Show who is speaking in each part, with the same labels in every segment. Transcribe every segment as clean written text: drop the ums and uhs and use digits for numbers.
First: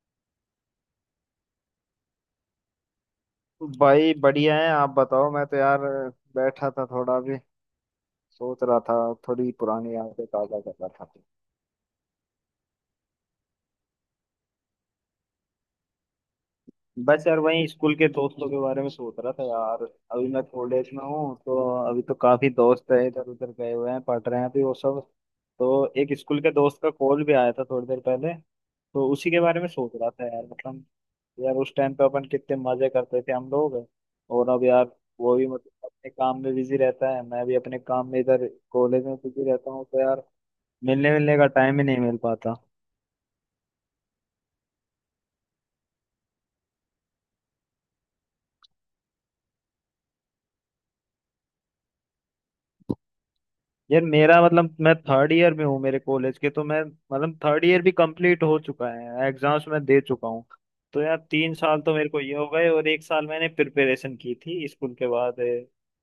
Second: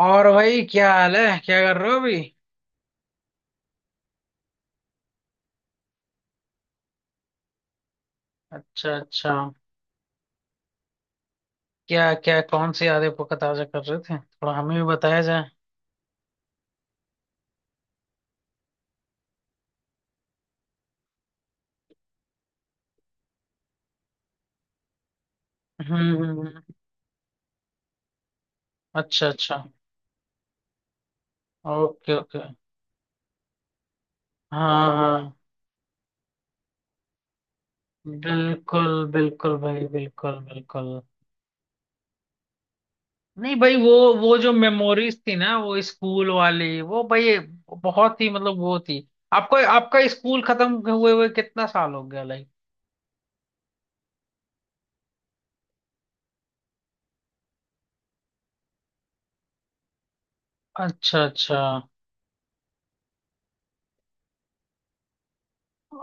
Speaker 1: और भाई, क्या हाल है? क्या कर रहे हो अभी?
Speaker 2: भाई बढ़िया है। आप बताओ। मैं तो यार बैठा था थोड़ा भी सोच रहा
Speaker 1: अच्छा,
Speaker 2: था।
Speaker 1: अच्छा।
Speaker 2: थोड़ी पुरानी यादें ताजा कर रहा था।
Speaker 1: क्या क्या कौन सी यादें को ताजा कर रहे थे? थोड़ा हमें भी बताया जाए।
Speaker 2: बस यार वही स्कूल के दोस्तों के बारे में सोच रहा था यार। अभी मैं कॉलेज में हूँ, तो अभी तो काफी दोस्त है इधर उधर गए हुए हैं, पढ़ रहे हैं अभी वो सब। तो
Speaker 1: हम्म,
Speaker 2: एक स्कूल के दोस्त का कॉल भी आया था थोड़ी देर पहले, तो
Speaker 1: अच्छा,
Speaker 2: उसी के
Speaker 1: अच्छा।
Speaker 2: बारे में सोच रहा था यार, मतलब। यार उस टाइम पे
Speaker 1: ओके,
Speaker 2: अपन
Speaker 1: ओके।
Speaker 2: कितने मजे करते थे हम लोग। और अब
Speaker 1: हाँ,
Speaker 2: यार
Speaker 1: हाँ।
Speaker 2: वो भी मतलब अपने काम में बिजी रहता है, मैं भी अपने काम में इधर कॉलेज
Speaker 1: बिल्कुल,
Speaker 2: में बिजी
Speaker 1: बिल्कुल
Speaker 2: रहता हूँ,
Speaker 1: भाई,
Speaker 2: तो यार
Speaker 1: बिल्कुल बिल्कुल।
Speaker 2: मिलने मिलने का टाइम ही नहीं मिल पाता।
Speaker 1: नहीं भाई, वो जो मेमोरीज थी ना, वो स्कूल वाली, वो भाई बहुत ही मतलब वो थी। आपको आपका स्कूल खत्म हुए हुए कितना साल हो गया, लाइक?
Speaker 2: यार मेरा मतलब मैं थर्ड ईयर में हूँ मेरे कॉलेज के, तो मैं मतलब थर्ड ईयर भी कंप्लीट हो चुका है, एग्जाम्स मैं दे चुका हूँ। तो यार
Speaker 1: अच्छा,
Speaker 2: तीन
Speaker 1: अच्छा,
Speaker 2: साल तो मेरे को ये हो गए, और एक साल मैंने प्रिपरेशन की थी स्कूल के बाद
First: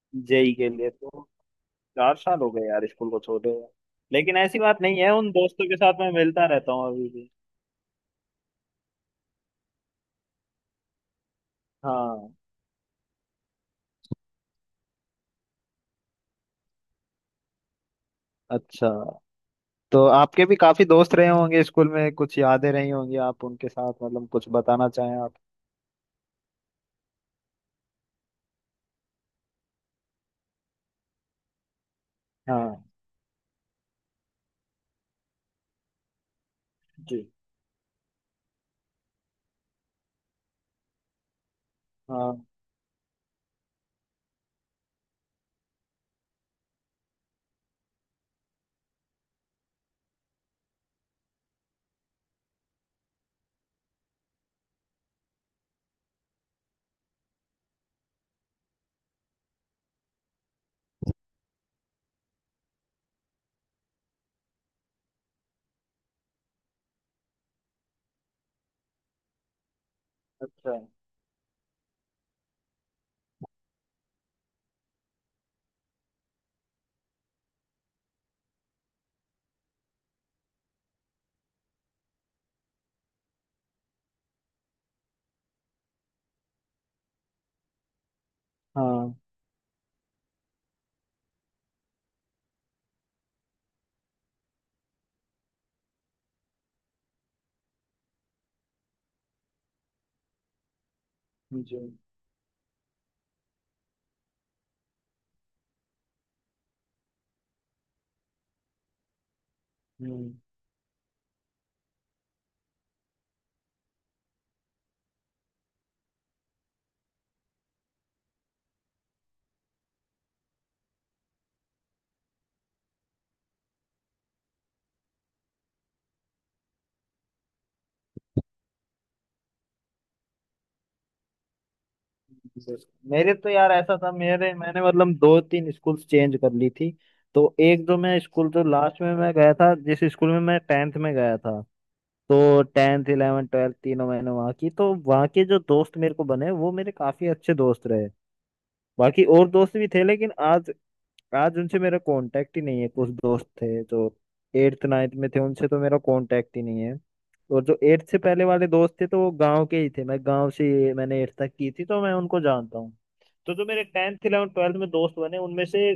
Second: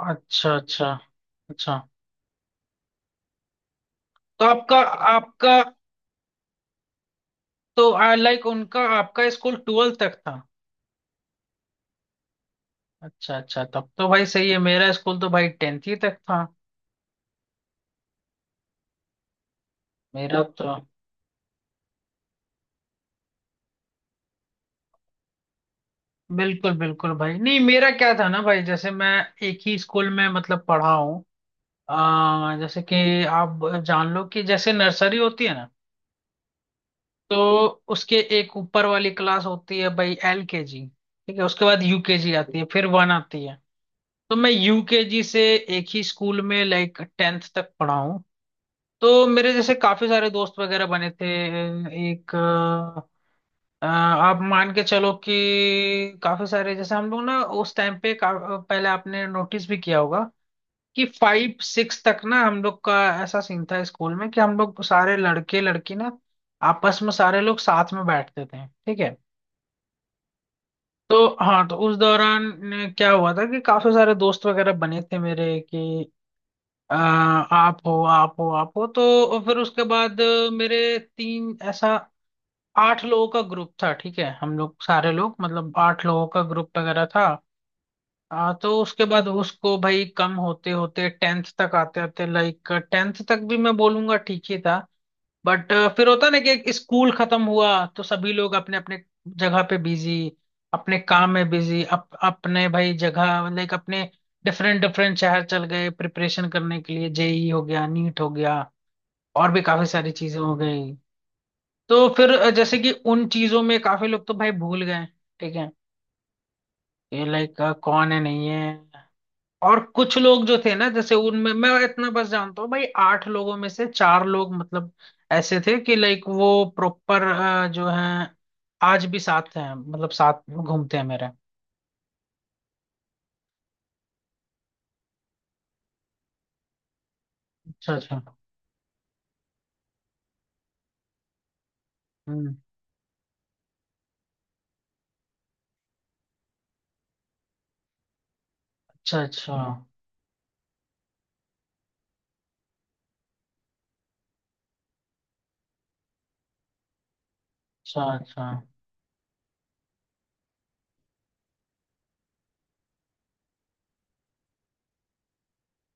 Speaker 1: अच्छा,
Speaker 2: जेई के
Speaker 1: अच्छा,
Speaker 2: लिए। तो
Speaker 1: अच्छा।
Speaker 2: 4 साल हो गए यार स्कूल को छोड़े हुए। लेकिन
Speaker 1: तो
Speaker 2: ऐसी
Speaker 1: आपका
Speaker 2: बात नहीं है, उन
Speaker 1: आपका
Speaker 2: दोस्तों के साथ मैं मिलता रहता हूँ अभी भी।
Speaker 1: तो लाइक उनका आपका स्कूल ट्वेल्थ तक था?
Speaker 2: हाँ।
Speaker 1: अच्छा, अच्छा। तब तो भाई सही है। मेरा स्कूल तो भाई टेंथ ही तक था।
Speaker 2: अच्छा। तो
Speaker 1: मेरा
Speaker 2: आपके भी
Speaker 1: तो
Speaker 2: काफी दोस्त रहे होंगे स्कूल में, कुछ यादें रही होंगी आप उनके साथ, मतलब कुछ बताना चाहें आप।
Speaker 1: बिल्कुल बिल्कुल भाई, नहीं, मेरा क्या था ना भाई, जैसे मैं एक ही स्कूल में मतलब पढ़ा हूँ। जैसे
Speaker 2: हाँ।
Speaker 1: कि आप जान लो कि जैसे नर्सरी होती है ना,
Speaker 2: जी।
Speaker 1: तो उसके एक ऊपर वाली क्लास होती है भाई एल के जी, ठीक है। उसके बाद यूकेजी
Speaker 2: हाँ।
Speaker 1: आती है, फिर वन आती है। तो मैं यूकेजी से एक ही स्कूल में लाइक टेंथ तक पढ़ा हूँ। तो मेरे जैसे काफी सारे दोस्त वगैरह बने थे। एक आप मान के चलो कि काफी सारे, जैसे हम लोग ना उस टाइम पे पहले आपने नोटिस भी किया होगा कि फाइव सिक्स तक ना हम लोग का ऐसा सीन था स्कूल में कि हम लोग सारे लड़के लड़की ना, आपस में सारे लोग साथ में बैठते थे, ठीक है।
Speaker 2: अच्छा।
Speaker 1: तो हाँ, तो उस दौरान क्या हुआ था कि काफी सारे दोस्त वगैरह बने थे मेरे कि आप हो, आप हो, आप हो। तो फिर उसके बाद मेरे तीन ऐसा आठ लोगों का ग्रुप था, ठीक है। हम लोग सारे लोग मतलब आठ लोगों का ग्रुप वगैरह था। तो उसके
Speaker 2: हाँ।
Speaker 1: बाद उसको भाई कम होते होते टेंथ तक आते आते, लाइक टेंथ तक भी मैं बोलूंगा ठीक ही था। बट फिर होता ना कि एक स्कूल खत्म हुआ तो सभी लोग अपने अपने जगह पे बिजी, अपने काम में
Speaker 2: जी।
Speaker 1: बिजी, अपने भाई जगह, लाइक अपने डिफरेंट डिफरेंट शहर चल गए प्रिपरेशन करने के लिए, जेई हो गया, नीट हो गया, और भी काफी सारी
Speaker 2: हम्म।
Speaker 1: चीजें हो गई। तो फिर जैसे कि उन चीजों में काफी लोग तो भाई भूल गए, ठीक है, ये लाइक कौन है नहीं है। और कुछ लोग जो थे ना, जैसे उनमें मैं इतना बस जानता हूँ भाई, आठ लोगों में से चार लोग मतलब ऐसे थे कि लाइक वो प्रॉपर जो हैं आज भी साथ हैं, मतलब साथ घूमते हैं मेरे।
Speaker 2: जी। मेरे तो यार ऐसा था, मेरे मैंने मतलब दो तीन स्कूल्स चेंज कर ली थी। तो एक
Speaker 1: अच्छा,
Speaker 2: जो मैं
Speaker 1: अच्छा।
Speaker 2: स्कूल जो लास्ट में मैं गया था, जिस स्कूल में मैं 10th में गया था,
Speaker 1: हम्म।
Speaker 2: तो 10th 11 12th तीनों मैंने वहाँ की, तो वहाँ के जो दोस्त मेरे को बने वो मेरे काफी अच्छे दोस्त रहे।
Speaker 1: अच्छा,
Speaker 2: बाकी और
Speaker 1: अच्छा।
Speaker 2: दोस्त भी थे लेकिन आज आज उनसे मेरा कांटेक्ट ही नहीं है। कुछ दोस्त थे जो एट्थ नाइन्थ में थे, उनसे तो मेरा कांटेक्ट ही नहीं है। और जो
Speaker 1: अच्छा,
Speaker 2: एट्थ से पहले
Speaker 1: अच्छा।
Speaker 2: वाले दोस्त थे तो वो गांव के ही थे, मैं गांव से मैंने एट्थ तक की थी तो मैं उनको जानता हूँ। तो जो मेरे 10th 11 12th में दोस्त बने उनमें से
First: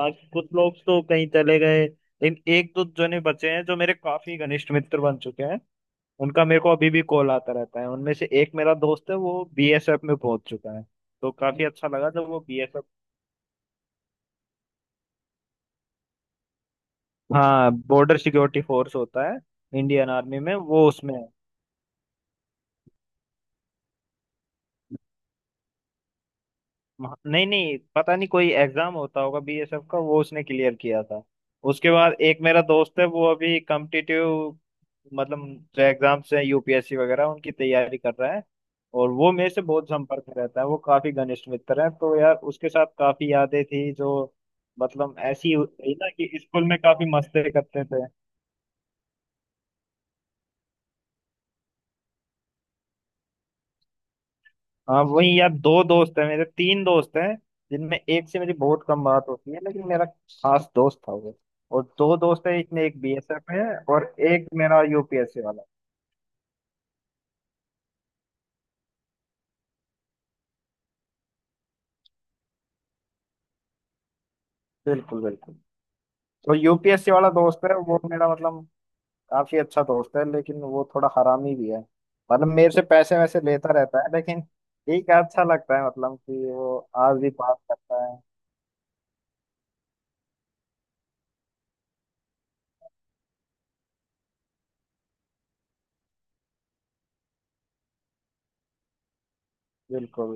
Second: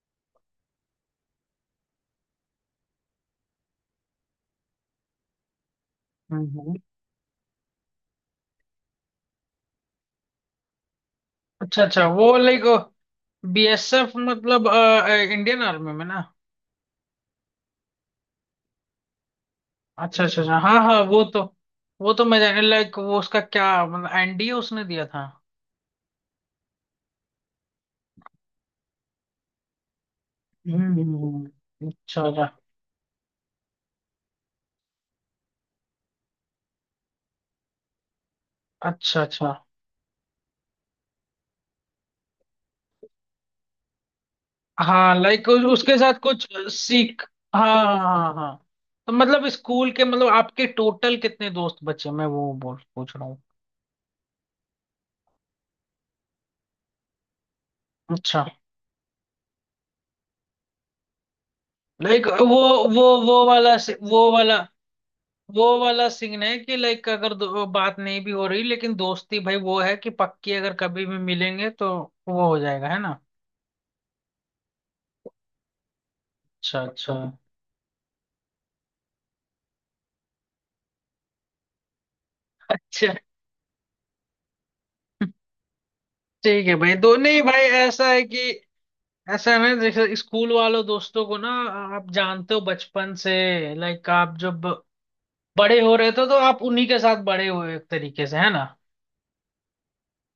Speaker 2: बाकी कुछ लोग तो कहीं चले गए, लेकिन एक दो जने बचे हैं जो मेरे काफी घनिष्ठ मित्र बन चुके हैं। उनका
Speaker 1: हम्म,
Speaker 2: मेरे को अभी भी कॉल आता रहता है। उनमें से एक मेरा दोस्त है, वो बीएसएफ में पहुंच चुका है। तो काफी
Speaker 1: अच्छा,
Speaker 2: अच्छा
Speaker 1: अच्छा,
Speaker 2: लगा जब
Speaker 1: वो
Speaker 2: वो।
Speaker 1: लाइक बीएसएफ मतलब इंडियन आर्मी में ना?
Speaker 2: हाँ, बॉर्डर सिक्योरिटी फोर्स होता है। इंडियन
Speaker 1: अच्छा,
Speaker 2: आर्मी
Speaker 1: अच्छा,
Speaker 2: में
Speaker 1: अच्छा, हाँ,
Speaker 2: वो
Speaker 1: हाँ।
Speaker 2: उसमें
Speaker 1: वो
Speaker 2: है।
Speaker 1: तो वो तो मैं जाने, लाइक वो उसका क्या मतलब, एनडीए उसने दिया था?
Speaker 2: नहीं नहीं, पता नहीं कोई एग्जाम होता होगा बीएसएफ का, वो उसने क्लियर
Speaker 1: हम्म,
Speaker 2: किया था। उसके बाद
Speaker 1: अच्छा,
Speaker 2: एक
Speaker 1: अच्छा,
Speaker 2: मेरा दोस्त है वो अभी कॉम्पिटिटिव, मतलब जो एग्जाम्स हैं यूपीएससी वगैरह उनकी तैयारी कर रहा है। और
Speaker 1: अच्छा,
Speaker 2: वो मेरे
Speaker 1: अच्छा।
Speaker 2: से बहुत संपर्क में रहता है, वो काफी घनिष्ठ मित्र है। तो यार उसके साथ काफी यादें थी जो
Speaker 1: हाँ,
Speaker 2: मतलब
Speaker 1: लाइक
Speaker 2: ऐसी हुई
Speaker 1: उसके
Speaker 2: ना,
Speaker 1: साथ
Speaker 2: कि
Speaker 1: कुछ
Speaker 2: स्कूल में काफी
Speaker 1: सीख।
Speaker 2: मस्ती
Speaker 1: हाँ,
Speaker 2: करते
Speaker 1: हाँ,
Speaker 2: थे।
Speaker 1: हाँ, हाँ। हाँ। तो मतलब स्कूल के मतलब आपके टोटल कितने दोस्त बचे, मैं वो बोल पूछ रहा हूँ।
Speaker 2: हाँ वही यार, दो दोस्त है मेरे, तीन दोस्त हैं जिनमें एक से
Speaker 1: अच्छा।
Speaker 2: मेरी बहुत कम बात होती है लेकिन मेरा खास दोस्त था वो। और दो
Speaker 1: लाइक
Speaker 2: दोस्त है, इसमें एक बीएसएफ है और
Speaker 1: वो
Speaker 2: एक
Speaker 1: वाला,
Speaker 2: मेरा यूपीएससी वाला।
Speaker 1: वो वाला सीन है कि लाइक अगर बात नहीं भी हो रही लेकिन दोस्ती भाई वो है कि पक्की, अगर कभी भी मिलेंगे तो वो हो जाएगा, है ना?
Speaker 2: बिल्कुल बिल्कुल। तो
Speaker 1: अच्छा,
Speaker 2: यूपीएससी
Speaker 1: अच्छा।
Speaker 2: वाला दोस्त है वो मेरा, मतलब काफी अच्छा दोस्त है लेकिन वो थोड़ा हरामी भी है। मतलब मेरे से
Speaker 1: अच्छा।
Speaker 2: पैसे वैसे लेता रहता है लेकिन ठीक है, अच्छा लगता है, मतलब कि
Speaker 1: ठीक है
Speaker 2: वो
Speaker 1: भाई, दो
Speaker 2: आज भी
Speaker 1: नहीं
Speaker 2: बात
Speaker 1: भाई,
Speaker 2: करता है।
Speaker 1: ऐसा है ना, जैसे स्कूल वालों दोस्तों को ना, आप जानते हो बचपन से, लाइक आप जब बड़े हो रहे थे तो आप उन्हीं के साथ बड़े हुए, एक तरीके से, है ना?
Speaker 2: बिल्कुल।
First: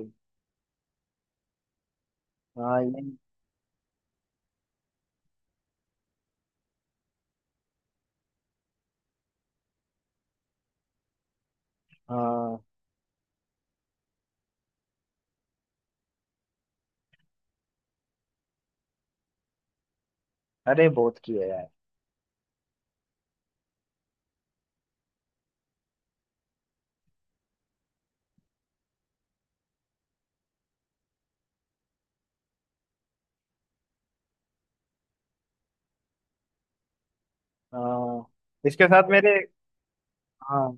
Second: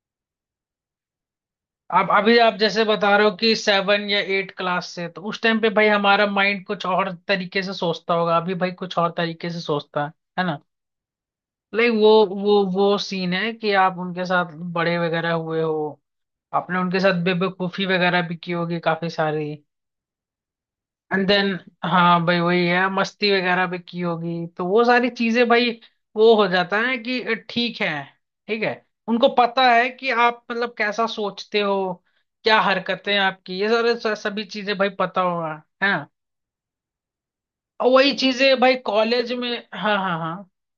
Speaker 1: आप अभी आप
Speaker 2: हाँ।
Speaker 1: जैसे
Speaker 2: ये
Speaker 1: बता रहे हो कि सेवन या एट क्लास से, तो उस टाइम पे भाई हमारा माइंड कुछ और तरीके से सोचता होगा, अभी भाई कुछ और तरीके से सोचता है ना? लाइक वो वो
Speaker 2: हाँ।
Speaker 1: वो सीन है कि आप उनके साथ बड़े वगैरह हुए हो, आपने उनके साथ बेवकूफी वगैरह भी की होगी काफी सारी।
Speaker 2: अरे बहुत
Speaker 1: एंड
Speaker 2: किया
Speaker 1: देन,
Speaker 2: यार।
Speaker 1: हाँ भाई वही है, मस्ती वगैरह भी की होगी, तो वो सारी चीजें भाई वो हो जाता है कि ठीक है, ठीक है, उनको पता है कि आप मतलब कैसा सोचते हो, क्या हरकतें हैं आपकी, ये सारे सभी चीजें भाई पता होगा, है ना? और वही
Speaker 2: हाँ।
Speaker 1: चीजें भाई
Speaker 2: इसके साथ
Speaker 1: कॉलेज
Speaker 2: मेरे।
Speaker 1: में, हाँ, हाँ, हाँ,
Speaker 2: हाँ।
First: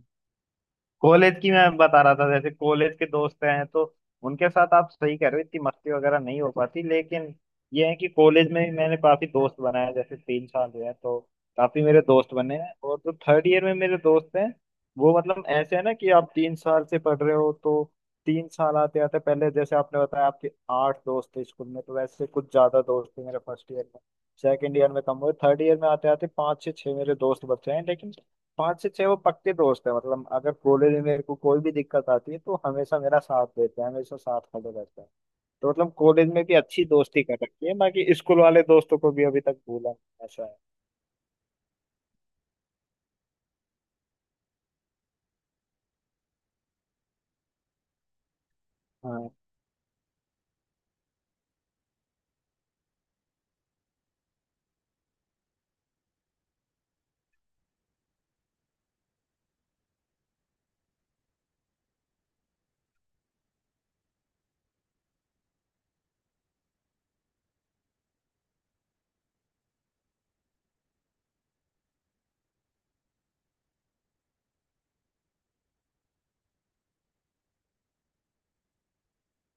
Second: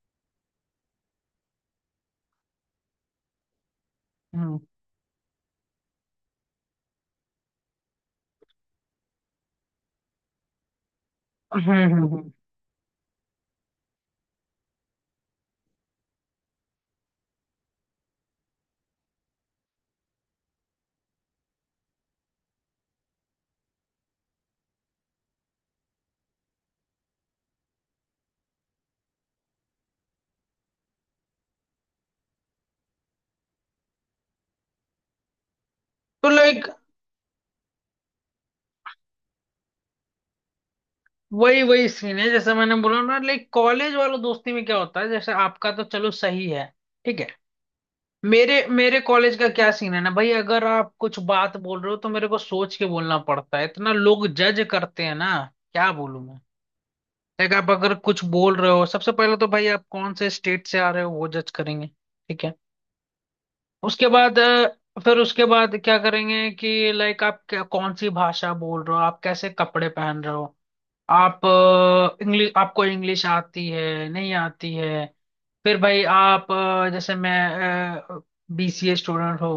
Speaker 2: कॉलेज की मैं बता रहा था, जैसे कॉलेज के दोस्त हैं तो उनके
Speaker 1: हम्म,
Speaker 2: साथ आप सही कह रहे हो, इतनी मस्ती वगैरह नहीं हो पाती, लेकिन ये है कि कॉलेज में भी मैंने काफी दोस्त बनाए हैं, जैसे 3 साल हुए हैं तो
Speaker 1: हम्म,
Speaker 2: काफी मेरे दोस्त बने हैं। और जो थर्ड ईयर में मेरे दोस्त हैं वो मतलब ऐसे है ना, कि आप 3 साल से पढ़ रहे हो तो 3 साल आते आते पहले जैसे आपने बताया आपके आठ दोस्त थे स्कूल में, तो वैसे कुछ ज्यादा दोस्त थे मेरे फर्स्ट ईयर में, सेकेंड ईयर में कम हुए, थर्ड ईयर में आते आते पाँच से छह मेरे दोस्त बचे हैं। लेकिन पांच से छह वो पक्के दोस्त है, मतलब अगर कॉलेज में मेरे को कोई भी दिक्कत आती है तो हमेशा मेरा साथ देते हैं, हमेशा साथ खड़े रहते हैं। तो मतलब
Speaker 1: तो
Speaker 2: कॉलेज में भी
Speaker 1: लाइक
Speaker 2: अच्छी दोस्ती कर रखी है, बाकी स्कूल वाले दोस्तों को भी अभी तक भूला नहीं, ऐसा है।
Speaker 1: वही वही सीन है जैसे मैंने बोला ना, लाइक कॉलेज वालों दोस्ती में क्या होता है, जैसे आपका तो चलो सही है, ठीक है। मेरे मेरे
Speaker 2: हाँ
Speaker 1: कॉलेज का क्या सीन है ना भाई, अगर आप कुछ बात बोल रहे हो तो मेरे को सोच के बोलना पड़ता है, इतना लोग जज करते हैं ना। क्या बोलूं मैं? देख, आप अगर कुछ बोल रहे हो, सबसे पहले तो भाई आप कौन से स्टेट से आ रहे हो वो जज करेंगे, ठीक है। उसके बाद फिर उसके बाद क्या करेंगे कि लाइक आप क्या कौन सी भाषा बोल रहे हो, आप कैसे कपड़े पहन रहे हो, आप इंग्लिश, आपको इंग्लिश आती है नहीं आती है। फिर भाई आप जैसे मैं बीसीए स्टूडेंट हो,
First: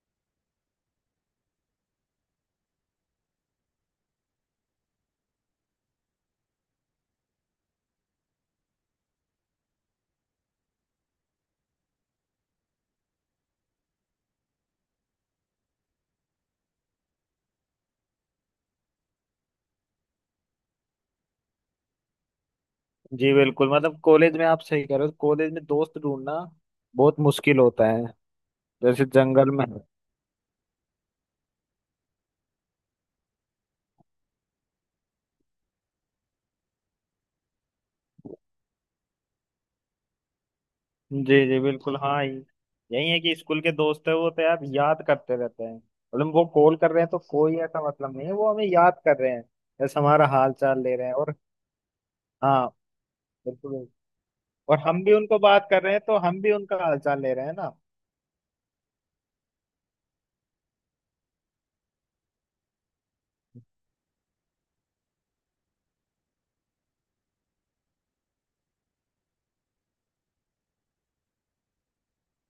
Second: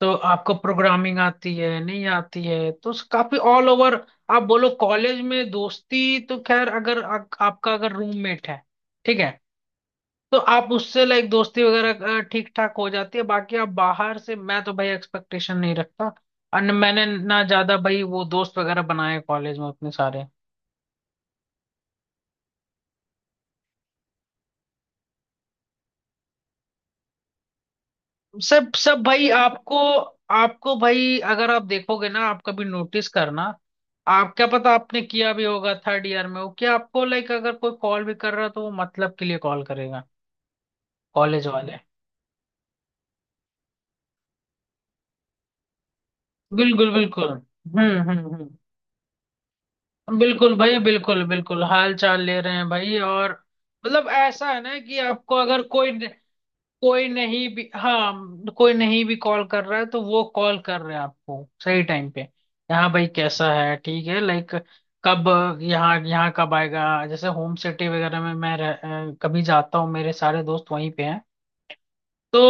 Speaker 1: तो आपको प्रोग्रामिंग आती है नहीं आती है, तो काफी ऑल ओवर। आप बोलो कॉलेज में दोस्ती, तो खैर अगर आपका अगर रूममेट है, ठीक है, तो आप उससे लाइक दोस्ती वगैरह ठीक ठाक हो जाती है, बाकी आप बाहर से मैं तो भाई एक्सपेक्टेशन नहीं रखता। और मैंने ना ज्यादा भाई वो दोस्त वगैरह बनाए कॉलेज में अपने सारे।
Speaker 2: जी बिल्कुल, मतलब कॉलेज में आप सही कह रहे हो, कॉलेज में दोस्त ढूंढना बहुत मुश्किल होता है,
Speaker 1: सब सब
Speaker 2: जैसे
Speaker 1: भाई
Speaker 2: जंगल में।
Speaker 1: आपको, आपको भाई अगर आप देखोगे ना, आप कभी नोटिस करना, आप क्या पता आपने किया भी होगा, थर्ड ईयर में हो, कि आपको लाइक अगर कोई कॉल भी कर रहा है तो वो मतलब के लिए कॉल करेगा, कॉलेज
Speaker 2: जी जी
Speaker 1: वाले।
Speaker 2: बिल्कुल। हाँ, यही है कि स्कूल के दोस्त है वो तो यार याद करते रहते हैं, मतलब वो कॉल कर
Speaker 1: बिल्कुल,
Speaker 2: रहे हैं तो
Speaker 1: बिल्कुल,
Speaker 2: कोई ऐसा
Speaker 1: हम्म,
Speaker 2: मतलब
Speaker 1: हम्म,
Speaker 2: नहीं है,
Speaker 1: हम्म,
Speaker 2: वो हमें याद कर रहे हैं, जैसे हमारा हाल
Speaker 1: बिल्कुल भाई,
Speaker 2: चाल ले रहे हैं।
Speaker 1: बिल्कुल
Speaker 2: और
Speaker 1: बिल्कुल, हाल चाल ले रहे
Speaker 2: हाँ
Speaker 1: हैं भाई, और
Speaker 2: बिल्कुल,
Speaker 1: मतलब ऐसा है ना
Speaker 2: और
Speaker 1: कि
Speaker 2: हम भी
Speaker 1: आपको
Speaker 2: उनको
Speaker 1: अगर
Speaker 2: बात कर
Speaker 1: कोई,
Speaker 2: रहे हैं तो हम भी उनका
Speaker 1: कोई
Speaker 2: हालचाल ले रहे
Speaker 1: नहीं
Speaker 2: हैं
Speaker 1: भी,
Speaker 2: ना।
Speaker 1: हाँ कोई नहीं भी कॉल कर रहा है तो वो कॉल कर रहे हैं आपको सही टाइम पे, यहाँ भाई कैसा है, ठीक है, लाइक कब, यहाँ यहाँ कब आएगा, जैसे होम सिटी वगैरह में मैं कभी जाता हूँ, मेरे सारे दोस्त वहीं पे हैं, तो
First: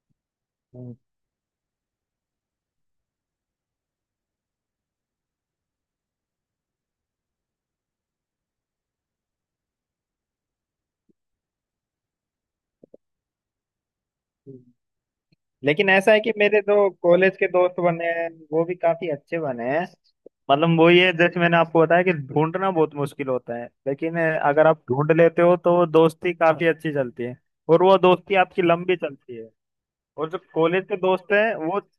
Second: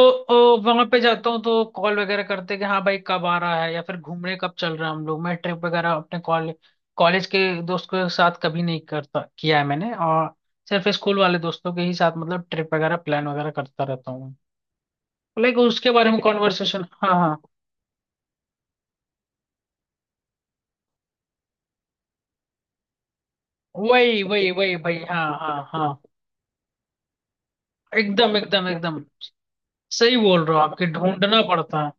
Speaker 1: वहां
Speaker 2: हम्म,
Speaker 1: पे जाता हूँ तो कॉल वगैरह करते हैं कि हाँ भाई कब आ रहा है, या फिर घूमने कब चल रहा है हम लोग। मैं ट्रिप वगैरह अपने कॉलेज के दोस्त के साथ कभी नहीं करता, किया है मैंने, और सिर्फ स्कूल वाले दोस्तों के ही साथ मतलब ट्रिप वगैरह प्लान वगैरह करता रहता हूँ, लाइक उसके
Speaker 2: लेकिन
Speaker 1: बारे
Speaker 2: ऐसा
Speaker 1: में
Speaker 2: है कि मेरे
Speaker 1: कॉन्वर्सेशन।
Speaker 2: जो
Speaker 1: हाँ, हाँ,
Speaker 2: कॉलेज के दोस्त बने हैं वो भी काफी अच्छे बने हैं। मतलब वो ये जैसे मैंने आपको बताया कि ढूंढना बहुत मुश्किल होता है, लेकिन
Speaker 1: वही वही
Speaker 2: अगर
Speaker 1: वही
Speaker 2: आप
Speaker 1: भाई,
Speaker 2: ढूंढ
Speaker 1: हाँ,
Speaker 2: लेते हो
Speaker 1: हाँ,
Speaker 2: तो वो
Speaker 1: हाँ,
Speaker 2: दोस्ती काफी अच्छी चलती है। और वो
Speaker 1: एकदम,
Speaker 2: दोस्ती आपकी
Speaker 1: एकदम,
Speaker 2: लंबी
Speaker 1: एकदम
Speaker 2: चलती है।
Speaker 1: सही
Speaker 2: और जो
Speaker 1: बोल रहे हो, आपके
Speaker 2: कॉलेज के दोस्त
Speaker 1: ढूंढना
Speaker 2: हैं वो।
Speaker 1: पड़ता है,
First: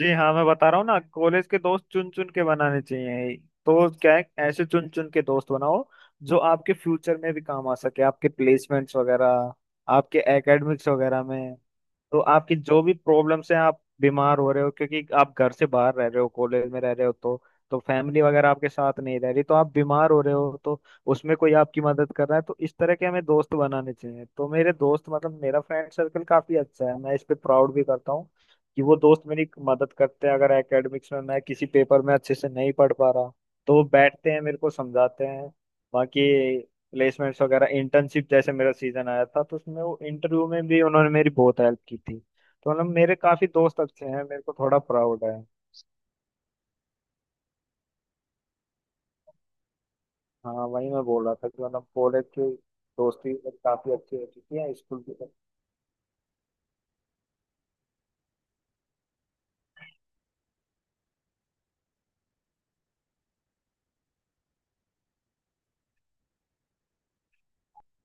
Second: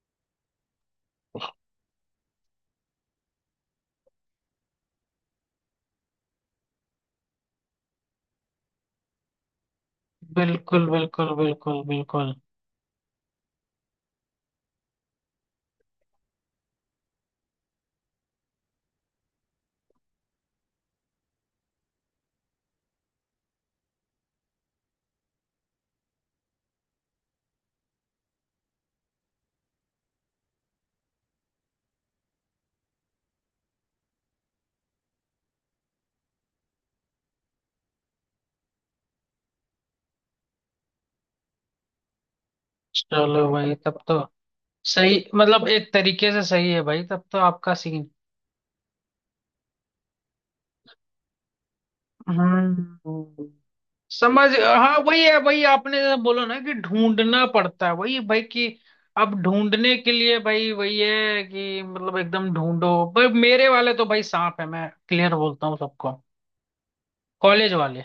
Speaker 2: जी हाँ मैं बता रहा हूँ ना, कॉलेज के दोस्त चुन चुन के बनाने चाहिए, तो क्या है ऐसे चुन चुन के दोस्त बनाओ जो आपके फ्यूचर में भी काम आ सके, आपके प्लेसमेंट्स वगैरह, आपके
Speaker 1: बिल्कुल,
Speaker 2: एकेडमिक्स वगैरह
Speaker 1: बिल्कुल,
Speaker 2: में।
Speaker 1: बिल्कुल,
Speaker 2: तो
Speaker 1: बिल्कुल।
Speaker 2: आपकी जो भी प्रॉब्लम्स हैं, आप बीमार हो रहे हो क्योंकि आप घर से बाहर रह रहे हो, कॉलेज में रह रहे हो, तो फैमिली वगैरह आपके साथ नहीं रह रही, तो आप बीमार हो रहे हो, तो उसमें कोई आपकी मदद कर रहा है, तो इस तरह के हमें दोस्त बनाने चाहिए। तो मेरे दोस्त मतलब मेरा फ्रेंड सर्कल काफी अच्छा है, मैं इस पे प्राउड भी करता हूँ कि वो दोस्त मेरी मदद करते हैं। अगर एकेडमिक्स में मैं किसी पेपर में अच्छे से नहीं पढ़ पा रहा तो वो बैठते हैं मेरे को समझाते हैं। बाकी प्लेसमेंट्स वगैरह, इंटर्नशिप जैसे मेरा सीजन आया था तो उसमें वो इंटरव्यू में भी उन्होंने मेरी बहुत हेल्प की थी। तो मतलब मेरे काफी
Speaker 1: चलो भाई
Speaker 2: दोस्त
Speaker 1: तब
Speaker 2: अच्छे
Speaker 1: तो
Speaker 2: हैं, मेरे को थोड़ा
Speaker 1: सही,
Speaker 2: प्राउड है।
Speaker 1: मतलब एक तरीके से सही है भाई तब तो आपका सीन,
Speaker 2: हाँ वही मैं बोल रहा था कि मतलब कॉलेज की दोस्ती
Speaker 1: हम्म,
Speaker 2: मतलब काफी अच्छी हो
Speaker 1: समझ,
Speaker 2: चुकी है,
Speaker 1: हाँ
Speaker 2: स्कूल की
Speaker 1: वही
Speaker 2: तो।
Speaker 1: है, वही आपने जैसा बोला ना कि ढूंढना पड़ता है, वही भाई कि अब ढूंढने के लिए भाई वही है कि मतलब एकदम ढूंढो, पर मेरे वाले तो भाई सांप है, मैं क्लियर बोलता हूँ सबको, कॉलेज वाले।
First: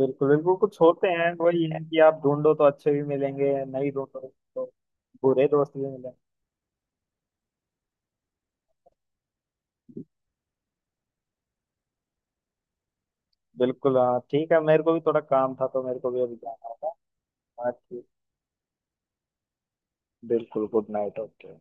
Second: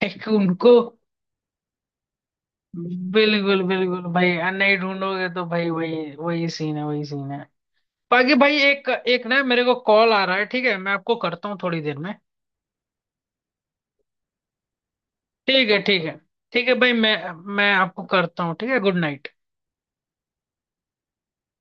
Speaker 2: बिल्कुल,
Speaker 1: उनको
Speaker 2: कुछ होते हैं, वही है कि आप ढूंढो तो अच्छे भी मिलेंगे,
Speaker 1: बिल्कुल,
Speaker 2: नहीं
Speaker 1: बिल्कुल भाई,
Speaker 2: ढूंढो तो
Speaker 1: नहीं ढूंढोगे तो
Speaker 2: बुरे
Speaker 1: भाई
Speaker 2: दोस्त भी
Speaker 1: वही
Speaker 2: मिलेंगे।
Speaker 1: वही सीन है, वही सीन है। बाकी भाई, एक एक ना मेरे को कॉल आ रहा है, ठीक है, मैं आपको करता हूँ थोड़ी देर में।
Speaker 2: बिल्कुल। हाँ ठीक है, मेरे को भी थोड़ा काम था
Speaker 1: ठीक है,
Speaker 2: तो मेरे
Speaker 1: ठीक
Speaker 2: को
Speaker 1: है।
Speaker 2: भी अभी
Speaker 1: ठीक
Speaker 2: जाना
Speaker 1: है भाई,
Speaker 2: होगा।
Speaker 1: मैं
Speaker 2: हाँ
Speaker 1: आपको
Speaker 2: ठीक।
Speaker 1: करता हूँ, ठीक है। Good night.
Speaker 2: बिल्कुल, गुड नाइट। ओके।